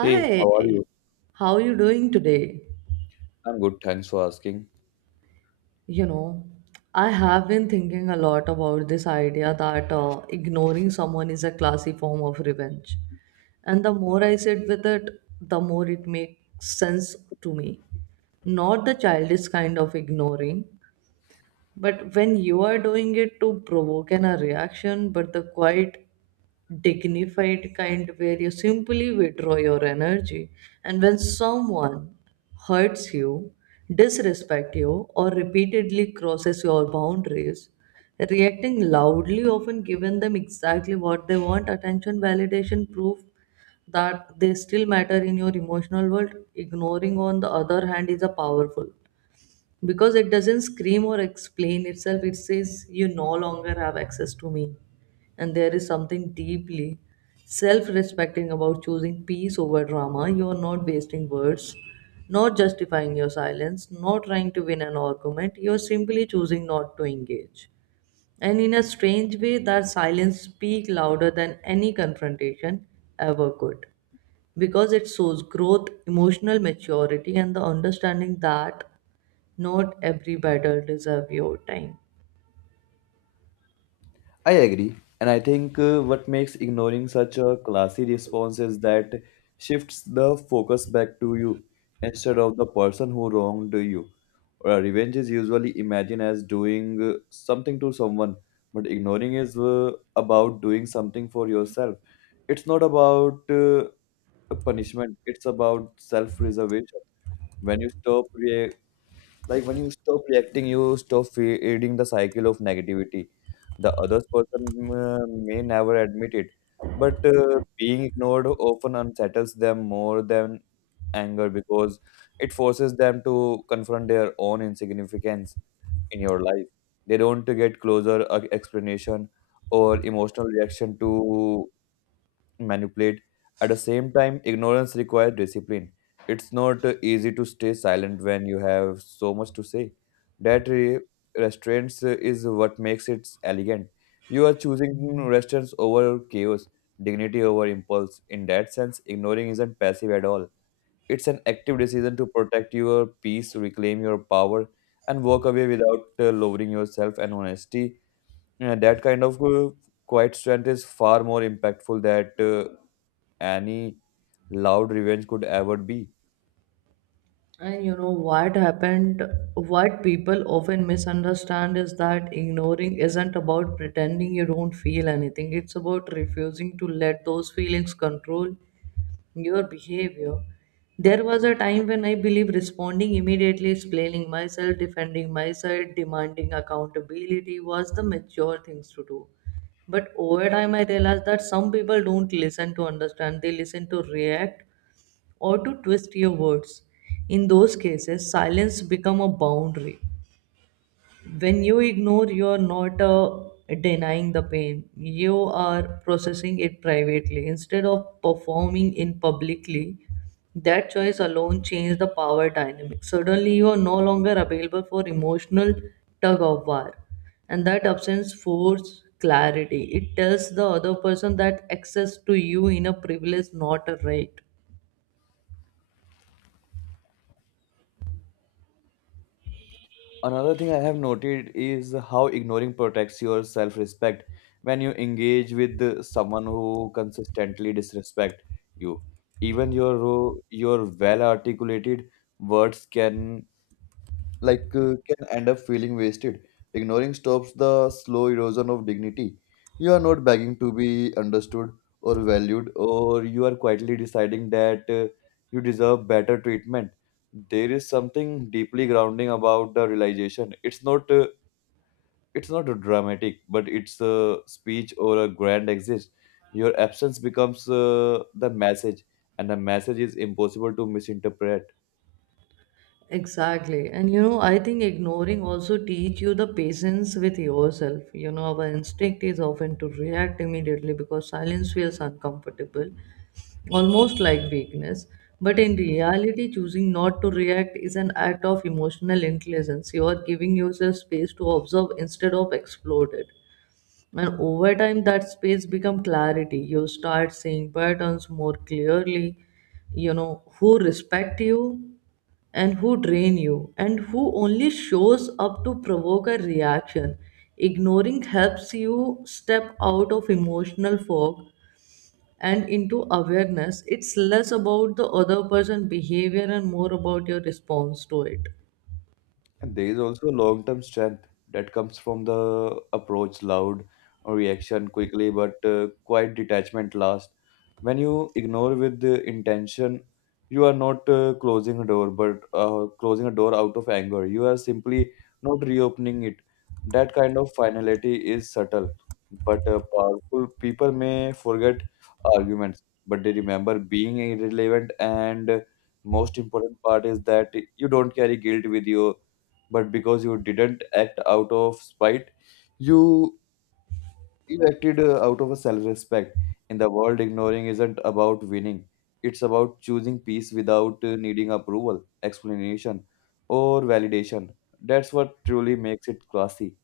Hey, how are you? how are you doing today? I'm good, thanks for asking. You know, I have been thinking a lot about this idea that ignoring someone is a classy form of revenge. And the more I sit with it, the more it makes sense to me. Not the childish kind of ignoring, but when you are doing it to provoke a reaction, but the quiet, dignified kind where you simply withdraw your energy, and when someone hurts you, disrespect you, or repeatedly crosses your boundaries, reacting loudly often given them exactly what they want, attention, validation, proof that they still matter in your emotional world. Ignoring, on the other hand, is a powerful because it doesn't scream or explain itself. It says you no longer have access to me, and there is something deeply self-respecting about choosing peace over drama. You are not wasting words, not justifying your silence, not trying to win an argument. You are simply choosing not to engage, and in a strange way that silence speaks louder than any confrontation ever could, because it shows growth, emotional maturity, and the understanding that not every battle deserves your time. I agree, and I think what makes ignoring such a classy response is that shifts the focus back to you instead of the person who wronged you. Revenge is usually imagined as doing something to someone, but ignoring is about doing something for yourself. It's not about punishment, it's about self preservation. When you stop re- Like when you stop reacting, you stop feeding the cycle of negativity. The other person may never admit it, but being ignored often unsettles them more than anger because it forces them to confront their own insignificance in your life. They don't get closer explanation or emotional reaction to manipulate. At the same time, ignorance requires discipline. It's not easy to stay silent when you have so much to say. That re- Restraints is what makes it elegant. You are choosing restraints over chaos, dignity over impulse. In that sense, ignoring isn't passive at all. It's an active decision to protect your peace, reclaim your power, and walk away without lowering yourself and honesty. That kind of quiet strength is far more impactful that. Any loud revenge could ever be. And you know what happened, what people often misunderstand is that ignoring isn't about pretending you don't feel anything. It's about refusing to let those feelings control your behavior. There was a time when I believe responding immediately, explaining myself, defending myself, demanding accountability was the mature things to do. But over time, I realized that some people don't listen to understand, they listen to react, or to twist your words. In those cases, silence become a boundary. When you ignore, you are not denying the pain. You are processing it privately instead of performing in publicly. That choice alone changed the power dynamic. Suddenly, you are no longer available for emotional tug of war, and that absence forces clarity. It tells the other person that access to you in a privilege, not a right. Another thing I have noted is how ignoring protects your self respect. When you engage with someone who consistently disrespect you, even your your well articulated words can can end up feeling wasted. Ignoring stops the slow erosion of dignity. You are not begging to be understood or valued, or you are quietly deciding that you deserve better treatment. There is something deeply grounding about the realization. It's not dramatic, but it's a speech or a grand exit. Your absence becomes the message, and the message is impossible to misinterpret. Exactly. And you know, I think ignoring also teach you the patience with yourself. You know, our instinct is often to react immediately because silence feels uncomfortable, almost like weakness. But in reality, choosing not to react is an act of emotional intelligence. You are giving yourself space to observe instead of explode it. And over time, that space become clarity. You start seeing patterns more clearly. You know who respect you, and who drain you, and who only shows up to provoke a reaction. Ignoring helps you step out of emotional fog and into awareness. It's less about the other person behavior and more about your response to it. And there is also long term strength that comes from the approach loud reaction quickly, but quiet detachment last. When you ignore with the intention, you are not closing a door, but closing a door out of anger. You are simply not reopening it. That kind of finality is subtle, but powerful. People may forget arguments, but they remember being irrelevant. And most important part is that you don't carry guilt with you but because you didn't act out of spite you you acted out of a self-respect in the world ignoring isn't about winning. It's about choosing peace without needing approval explanation or validation. That's what truly makes it classy.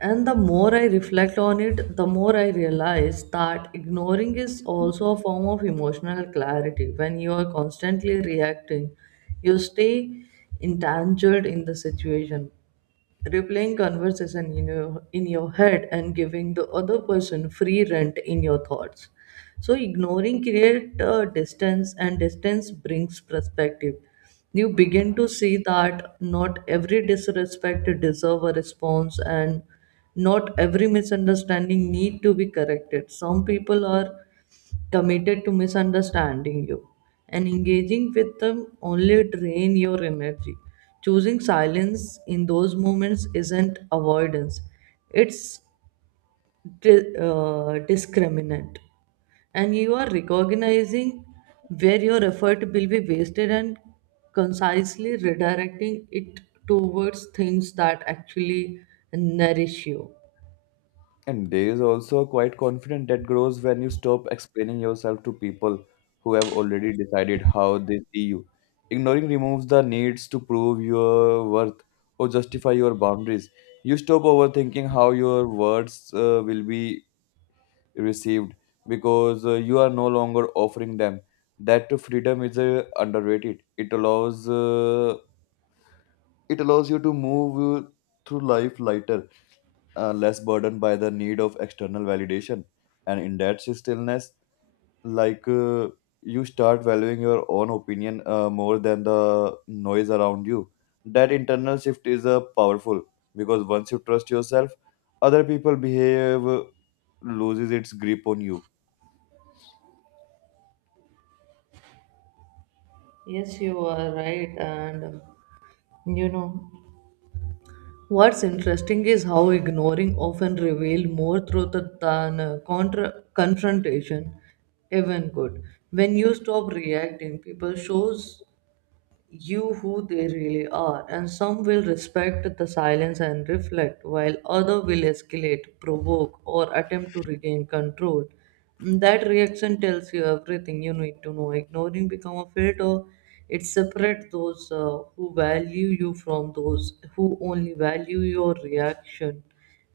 And the more I reflect on it, the more I realize that ignoring is also a form of emotional clarity. When you are constantly reacting, you stay entangled in the situation, replaying conversation in your head, and giving the other person free rent in your thoughts. So ignoring create distance, and distance brings perspective. You begin to see that not every disrespect deserve a response, and not every misunderstanding need to be corrected. Some people are committed to misunderstanding you, and engaging with them only drain your energy. Choosing silence in those moments isn't avoidance, it's discriminant. And you are recognizing where your effort will be wasted, and concisely redirecting it towards things that actually nourish you. And there is also quite confident that grows when you stop explaining yourself to people who have already decided how they see you. Ignoring removes the needs to prove your worth or justify your boundaries. You stop overthinking how your words will be received because you are no longer offering them. That freedom is underrated. It allows you to move through life lighter, less burdened by the need of external validation, and in that stillness like uh, you start valuing your own opinion more than the noise around you. That internal shift is powerful, because once you trust yourself other people behave loses its grip on you. Yes, you are right, and you know. What's interesting is how ignoring often reveal more truth than confrontation even could. When you stop reacting, people shows you who they really are, and some will respect the silence and reflect, while other will escalate, provoke, or attempt to regain control. That reaction tells you everything you need to know. Ignoring become a filter. It separates those who value you from those who only value your reaction.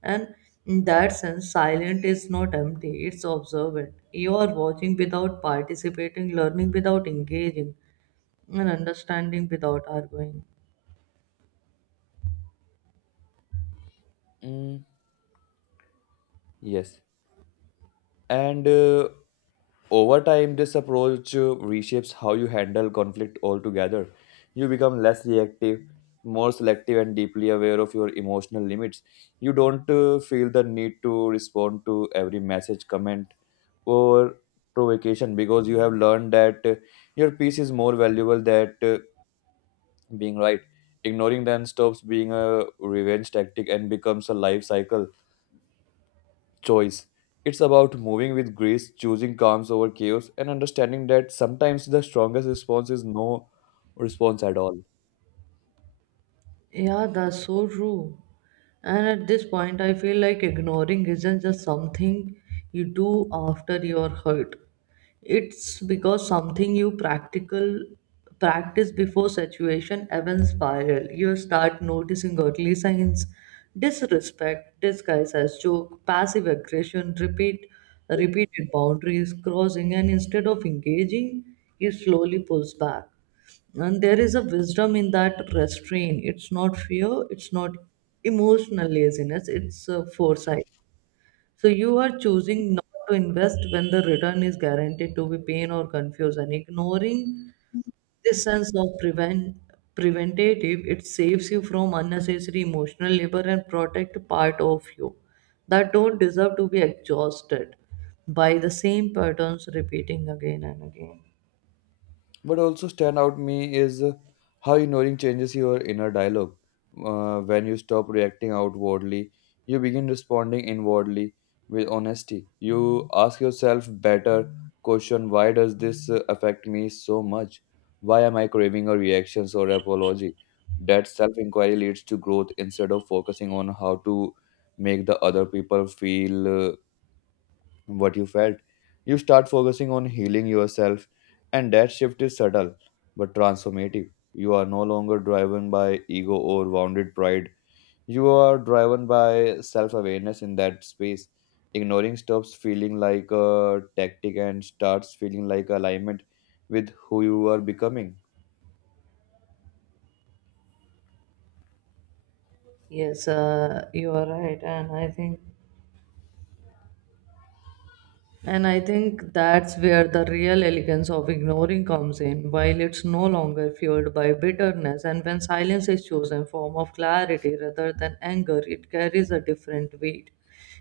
And in that sense, silent is not empty, it's observant. You are watching without participating, learning without engaging, and understanding without arguing. Mm, yes, and over time, this approach reshapes how you handle conflict altogether. You become less reactive, more selective, and deeply aware of your emotional limits. You don't feel the need to respond to every message, comment, or provocation because you have learned that your peace is more valuable than being right. Ignoring them stops being a revenge tactic and becomes a life cycle choice. It's about moving with grace, choosing calm over chaos, and understanding that sometimes the strongest response is no response at all. Yeah, that's so true. And at this point, I feel like ignoring isn't just something you do after you're hurt. It's because something you practical practice before situation even spiral. You start noticing early signs, disrespect, disguised as joke, passive aggression, repeated boundaries, crossing, and instead of engaging, he slowly pulls back. And there is a wisdom in that restraint. It's not fear, it's not emotional laziness, it's foresight. So you are choosing not to invest when the return is guaranteed to be pain or confusion. Ignoring this sense of preventative, it saves you from unnecessary emotional labor, and protect part of you that don't deserve to be exhausted by the same patterns repeating again and again. But also stand out me is how ignoring changes your inner dialogue. When you stop reacting outwardly, you begin responding inwardly with honesty. You ask yourself better question: why does this affect me so much? Why am I craving a reactions or apology? That self-inquiry leads to growth instead of focusing on how to make the other people feel what you felt. You start focusing on healing yourself, and that shift is subtle but transformative. You are no longer driven by ego or wounded pride. You are driven by self awareness in that space. Ignoring stops feeling like a tactic and starts feeling like alignment with who you are becoming. Yes, you are right, and I think that's where the real elegance of ignoring comes in, while it's no longer fueled by bitterness. And when silence is chosen form of clarity rather than anger, it carries a different weight.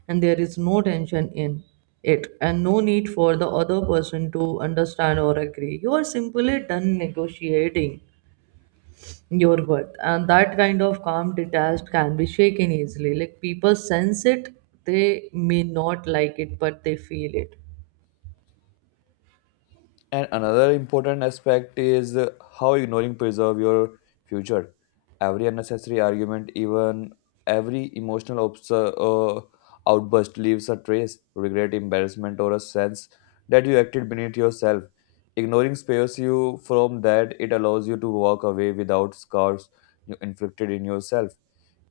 And there is no tension in it, and no need for the other person to understand or agree. You are simply done negotiating your worth. And that kind of calm detached can be shaken easily. Like people sense it, they may not like it, but they feel it. And another important aspect is how ignoring preserve your future. Every unnecessary argument, even every emotional outburst, leaves a trace, regret, embarrassment, or a sense that you acted beneath yourself. Ignoring spares you from that. It allows you to walk away without scars you inflicted in yourself.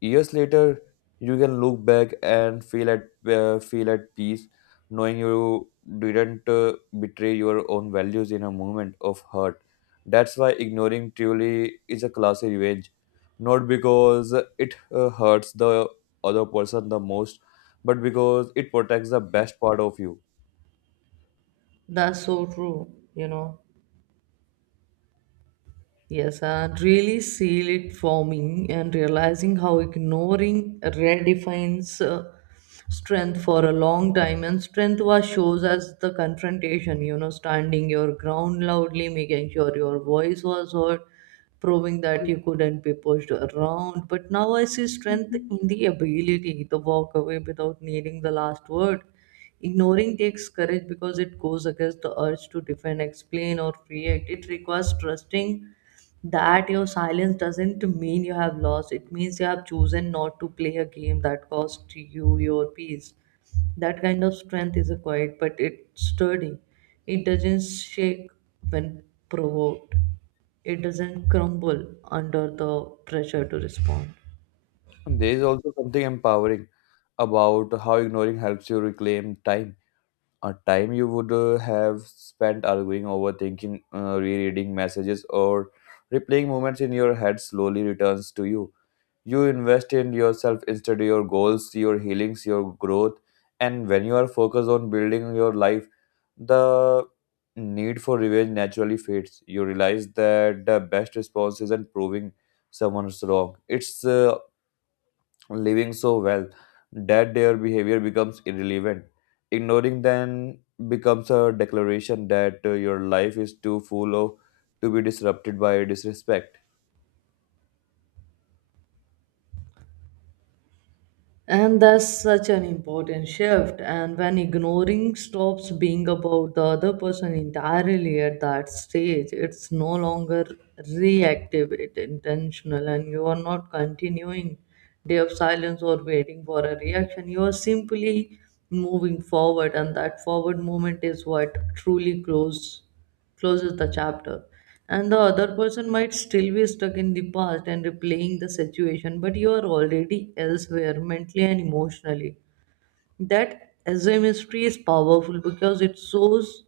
Years later, you can look back and feel at peace knowing you didn't betray your own values in a moment of hurt. That's why ignoring truly is a classy revenge, not because it hurts the other person the most, but because it protects the best part of you. That's so true, you know. Yes, and really seal it for me and realizing how ignoring redefines strength for a long time. And strength was shows as the confrontation, you know, standing your ground loudly, making sure your voice was heard, proving that you couldn't be pushed around. But now I see strength in the ability to walk away without needing the last word. Ignoring takes courage because it goes against the urge to defend, explain, or react. It requires trusting that your silence doesn't mean you have lost. It means you have chosen not to play a game that cost you your peace. That kind of strength is a quiet, but it's sturdy. It doesn't shake when provoked. It doesn't crumble under the pressure to respond. And there is also something empowering about how ignoring helps you reclaim time. A time you would have spent arguing, overthinking, rereading messages, or replaying moments in your head slowly returns to you. You invest in yourself instead of your goals, your healings, your growth. And when you are focused on building your life, the need for revenge naturally fades. You realize that the best response isn't proving someone's wrong, it's living so well that their behavior becomes irrelevant. Ignoring them becomes a declaration that your life is too full of to be disrupted by disrespect. And that's such an important shift. And when ignoring stops being about the other person entirely at that stage, it's no longer reactive, it's intentional, and you are not continuing day of silence or waiting for a reaction. You are simply moving forward, and that forward movement is what truly grows, closes the chapter, and the other person might still be stuck in the past and replaying the situation, but you are already elsewhere mentally and emotionally. That as a mystery is powerful because it shows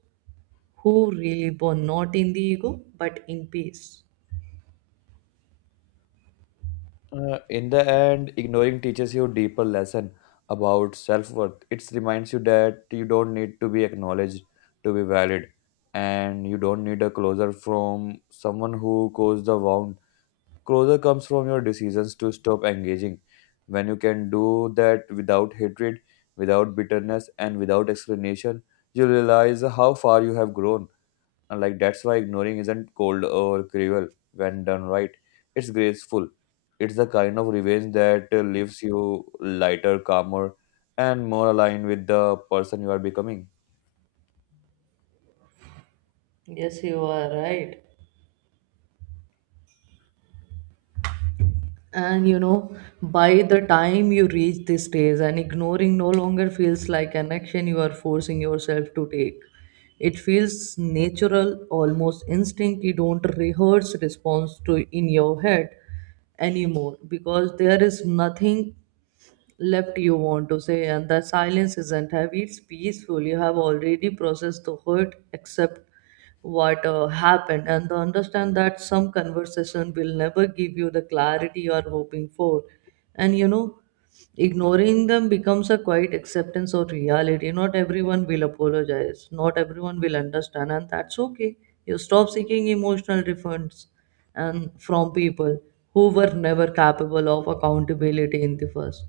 who really born, not in the ego but in peace. In the end, ignoring teaches you deeper lesson about self worth. It reminds you that you don't need to be acknowledged to be valid, and you don't need a closure from someone who caused the wound. Closure comes from your decisions to stop engaging. When you can do that without hatred, without bitterness, and without explanation, you realize how far you have grown. And like that's why ignoring isn't cold or cruel when done right. It's graceful. It's the kind of revenge that leaves you lighter, calmer, and more aligned with the person you are becoming. Yes, you are right. And you know, by the time you reach this stage, and ignoring no longer feels like an action you are forcing yourself to take. It feels natural, almost instinct. You don't rehearse response to in your head anymore because there is nothing left you want to say, and the silence isn't heavy, it's peaceful. You have already processed the hurt, accept what happened, and to understand that some conversation will never give you the clarity you are hoping for. And you know, ignoring them becomes a quiet acceptance of reality. Not everyone will apologize, not everyone will understand, and that's okay. You stop seeking emotional refunds, and from people who were never capable of accountability in the first.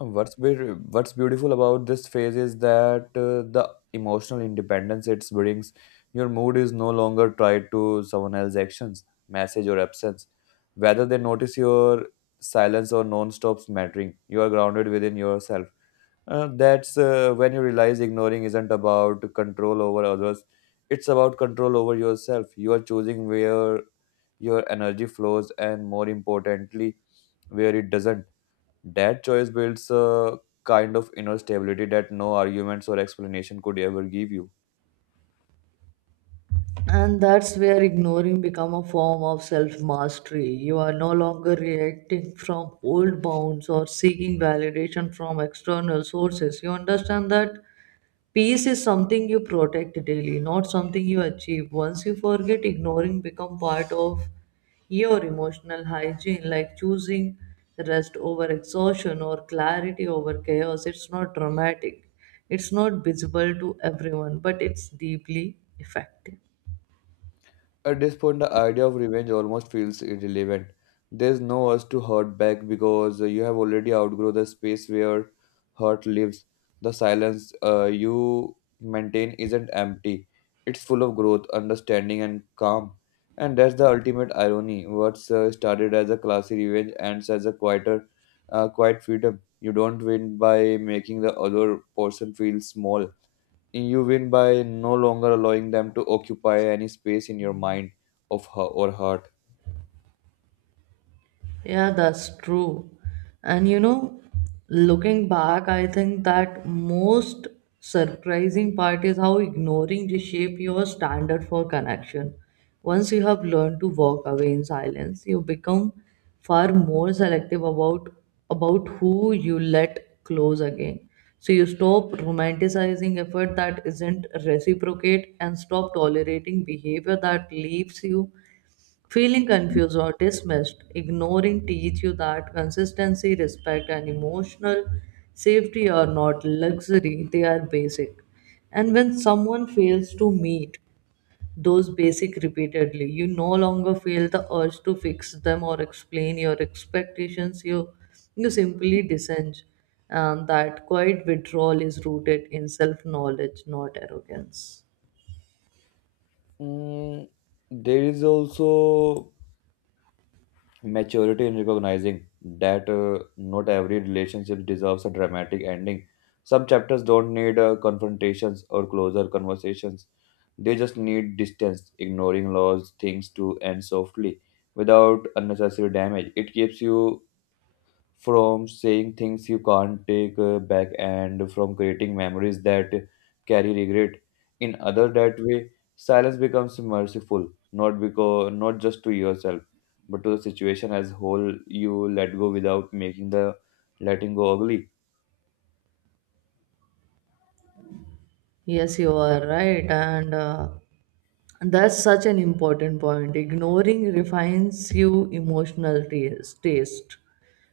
And what's beautiful about this phase is that the emotional independence it brings. Your mood is no longer tied to someone else's actions, message, or absence. Whether they notice your silence or non-stops mattering, you are grounded within yourself. That's when you realize ignoring isn't about control over others, it's about control over yourself. You are choosing where your energy flows and, more importantly, where it doesn't. That choice builds a kind of inner stability that no arguments or explanation could ever give you. And that's where ignoring become a form of self-mastery. You are no longer reacting from old bounds or seeking validation from external sources. You understand that peace is something you protect daily, not something you achieve once you forget. Ignoring become part of your emotional hygiene, like choosing rest over exhaustion or clarity over chaos. It's not dramatic, it's not visible to everyone, but it's deeply effective. At this point, the idea of revenge almost feels irrelevant. There's no urge to hurt back because you have already outgrown the space where hurt lives. The silence you maintain isn't empty, it's full of growth, understanding, and calm. And that's the ultimate irony. What's started as a classy revenge ends as a quiet freedom. You don't win by making the other person feel small, you win by no longer allowing them to occupy any space in your mind of her or heart. Yeah, that's true. And you know, looking back, I think that most surprising part is how ignoring reshape your standard for connection. Once you have learned to walk away in silence, you become far more selective about who you let close again. So you stop romanticizing effort that isn't reciprocate, and stop tolerating behavior that leaves you feeling confused or dismissed. Ignoring teach you that consistency, respect, and emotional safety are not luxury, they are basic. And when someone fails to meet those basic repeatedly, you no longer feel the urge to fix them or explain your expectations. You simply dissent, and that quiet withdrawal is rooted in self knowledge, not arrogance. Mm, there is also maturity in recognizing that not every relationship deserves a dramatic ending. Some chapters don't need confrontations or closer conversations. They just need distance, ignoring laws, things to end softly without unnecessary damage. It keeps you from saying things you can't take back and from creating memories that carry regret in other that way. Silence becomes merciful not because not just to yourself but to the situation as whole. You let go without making the letting go ugly. Yes, you are right. And that's such an important point. Ignoring refines you taste.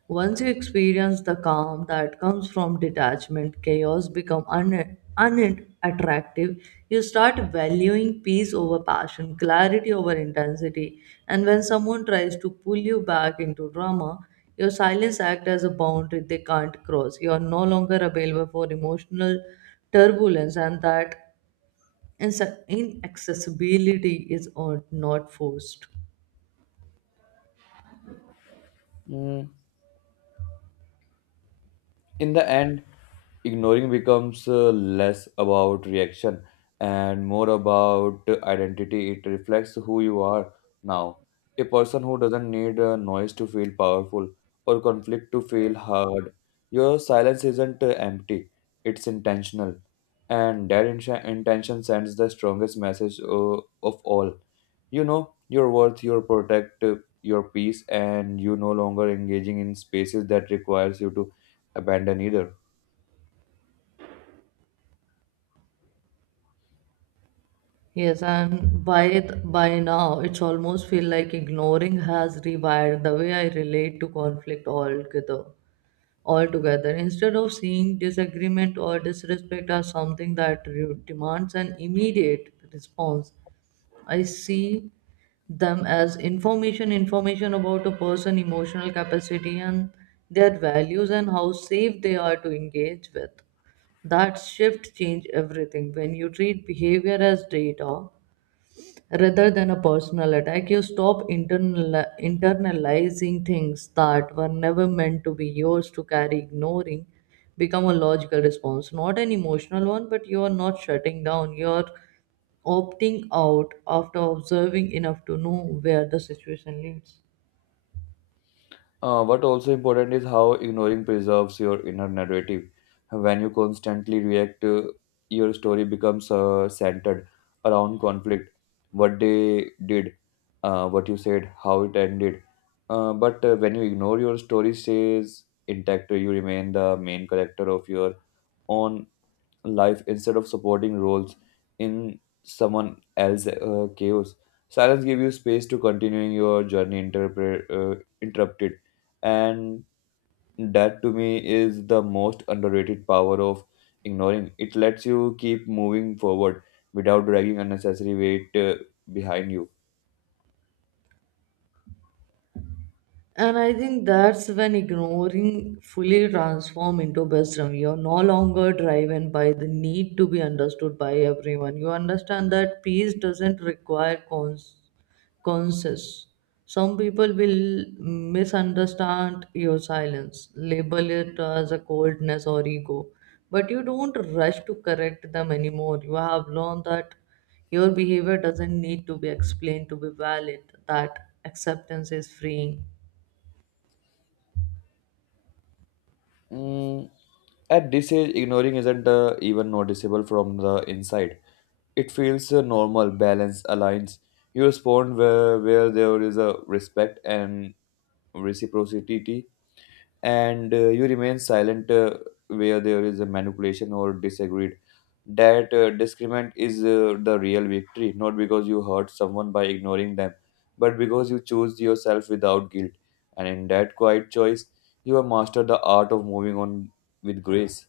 Once you experience the calm that comes from detachment, chaos become unattractive. You start valuing peace over passion, clarity over intensity. And when someone tries to pull you back into drama, your silence acts as a boundary they can't cross. You are no longer available for emotional turbulence, and that inaccessibility is not forced. Mm, in the end ignoring becomes less about reaction and more about identity. It reflects who you are now. A person who doesn't need noise to feel powerful or conflict to feel heard. Your silence isn't empty, it's intentional. And that intention sends the strongest message of all. You know your worth, your protect, your peace, and you no longer engaging in spaces that requires you to abandon either. Yes, and by now, it's almost feel like ignoring has rewired the way I relate to conflict altogether. Altogether, instead of seeing disagreement or disrespect as something that demands an immediate response, I see them as information, information about a person, emotional capacity, and their values and how safe they are to engage with. That shift change everything. When you treat behavior as data, rather than a personal attack, you stop internalizing things that were never meant to be yours to carry. Ignoring become a logical response, not an emotional one, but you are not shutting down, you are opting out after observing enough to know where the situation leads. What also important is how ignoring preserves your inner narrative. When you constantly react, your story becomes centered around conflict, what they did, what you said, how it ended. But when you ignore your story stays intact, you remain the main character of your own life instead of supporting roles in someone else's chaos. Silence gives you space to continuing your journey interrupted, and that to me is the most underrated power of ignoring. It lets you keep moving forward without dragging unnecessary weight behind you. And I think that's when ignoring fully transform into wisdom. You're no longer driven by the need to be understood by everyone. You understand that peace doesn't require conscious. Some people will misunderstand your silence, label it as a coldness or ego, but you don't rush to correct them anymore. You have learned that your behavior doesn't need to be explained to be valid, that acceptance is freeing. Mm, at this age, ignoring isn't even noticeable from the inside. It feels a normal balance aligns. You respond where there is a respect and reciprocity, and you remain silent where there is a manipulation or disagreed. That disagreement is the real victory, not because you hurt someone by ignoring them, but because you choose yourself without guilt. And in that quiet choice, you have mastered the art of moving on with grace.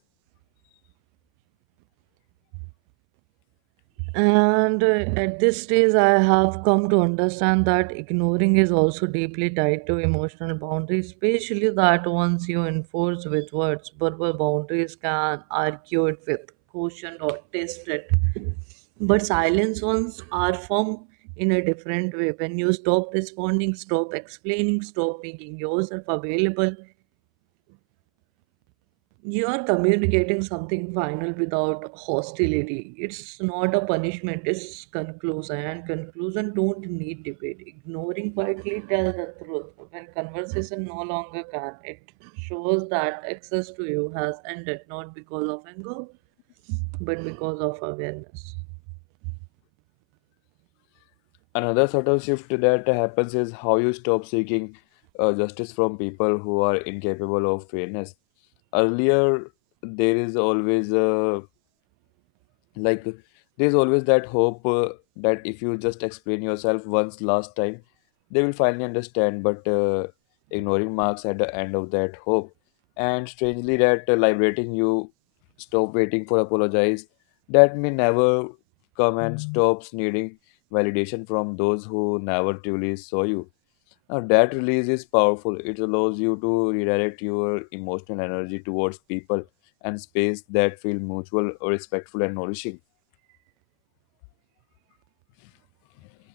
And at this stage, I have come to understand that ignoring is also deeply tied to emotional boundaries, especially that ones you enforce with words. Verbal boundaries can argue it with caution or test it. But silence ones are formed in a different way. When you stop responding, stop explaining, stop making yourself available, you are communicating something final without hostility. It's not a punishment, it's conclusion. And conclusion don't need debate. Ignoring quietly tells the truth. When conversation no longer can, it shows that access to you has ended, not because of anger, but because of awareness. Another subtle shift that happens is how you stop seeking justice from people who are incapable of fairness. Earlier, there is always a like there's always that hope that if you just explain yourself once last time they will finally understand, but ignoring marks at the end of that hope. And strangely that liberating, you stop waiting for apologize that may never come and stops needing validation from those who never truly saw you. Now that release is powerful, it allows you to redirect your emotional energy towards people and space that feel mutual respectful and nourishing.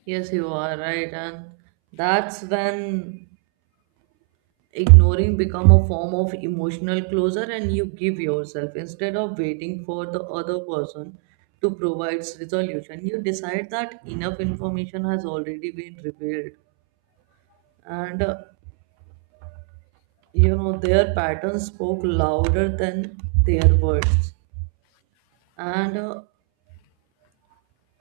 Yes, you are right. And that's when ignoring become a form of emotional closure, and you give yourself instead of waiting for the other person to provide resolution. You decide that enough information has already been revealed, and you know, their patterns spoke louder than their words. And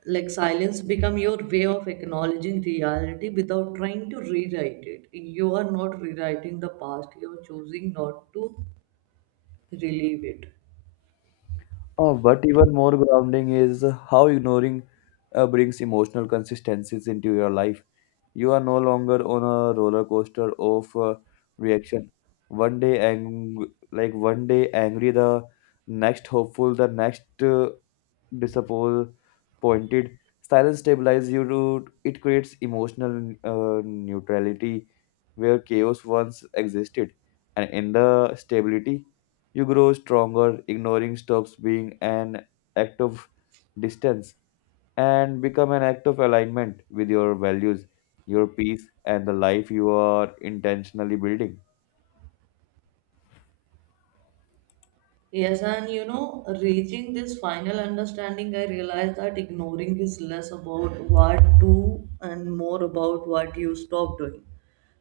like silence become your way of acknowledging reality without trying to rewrite it. You are not rewriting the past, you are choosing not to relieve it. But even more grounding is how ignoring brings emotional consistencies into your life. You are no longer on a roller coaster of reaction. Like one day angry, the next hopeful, the next disappointed. Silence stabilizes you. It creates emotional neutrality where chaos once existed. And in the stability, you grow stronger. Ignoring stops being an act of distance and become an act of alignment with your values, your peace, and the life you are intentionally building. Yes, and you know, reaching this final understanding, I realized that ignoring is less about what to, and more about what you stop doing.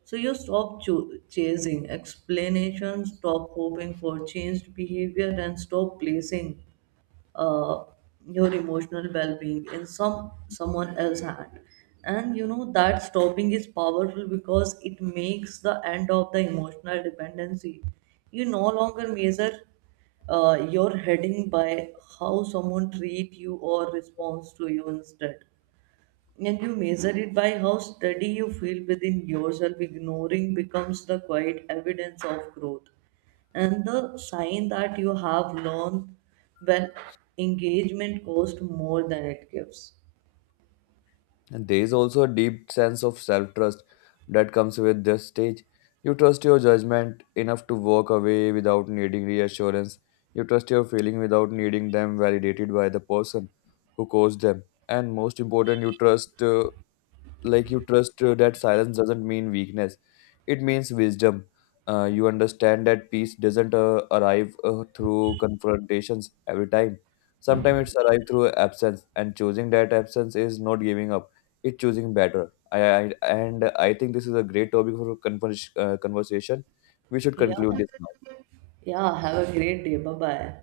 So you stop chasing explanations, stop hoping for changed behavior, and stop placing uh, your emotional well-being in someone else's hand. And you know that stopping is powerful because it makes the end of the emotional dependency. You no longer measure your heading by how someone treat you or responds to you instead, and you measure it by how steady you feel within yourself. Ignoring becomes the quiet evidence of growth, and the sign that you have learned when engagement costs more than it gives. And there is also a deep sense of self trust that comes with this stage. You trust your judgment enough to walk away without needing reassurance. You trust your feeling without needing them validated by the person who caused them. And most important, you trust that silence doesn't mean weakness, it means wisdom. You understand that peace doesn't arrive through confrontations every time, sometimes it's arrived through absence, and choosing that absence is not giving up, it's choosing better. I and I think this is a great topic for conversation. We should Yeah, conclude this now. yeah, have a great day. Bye bye.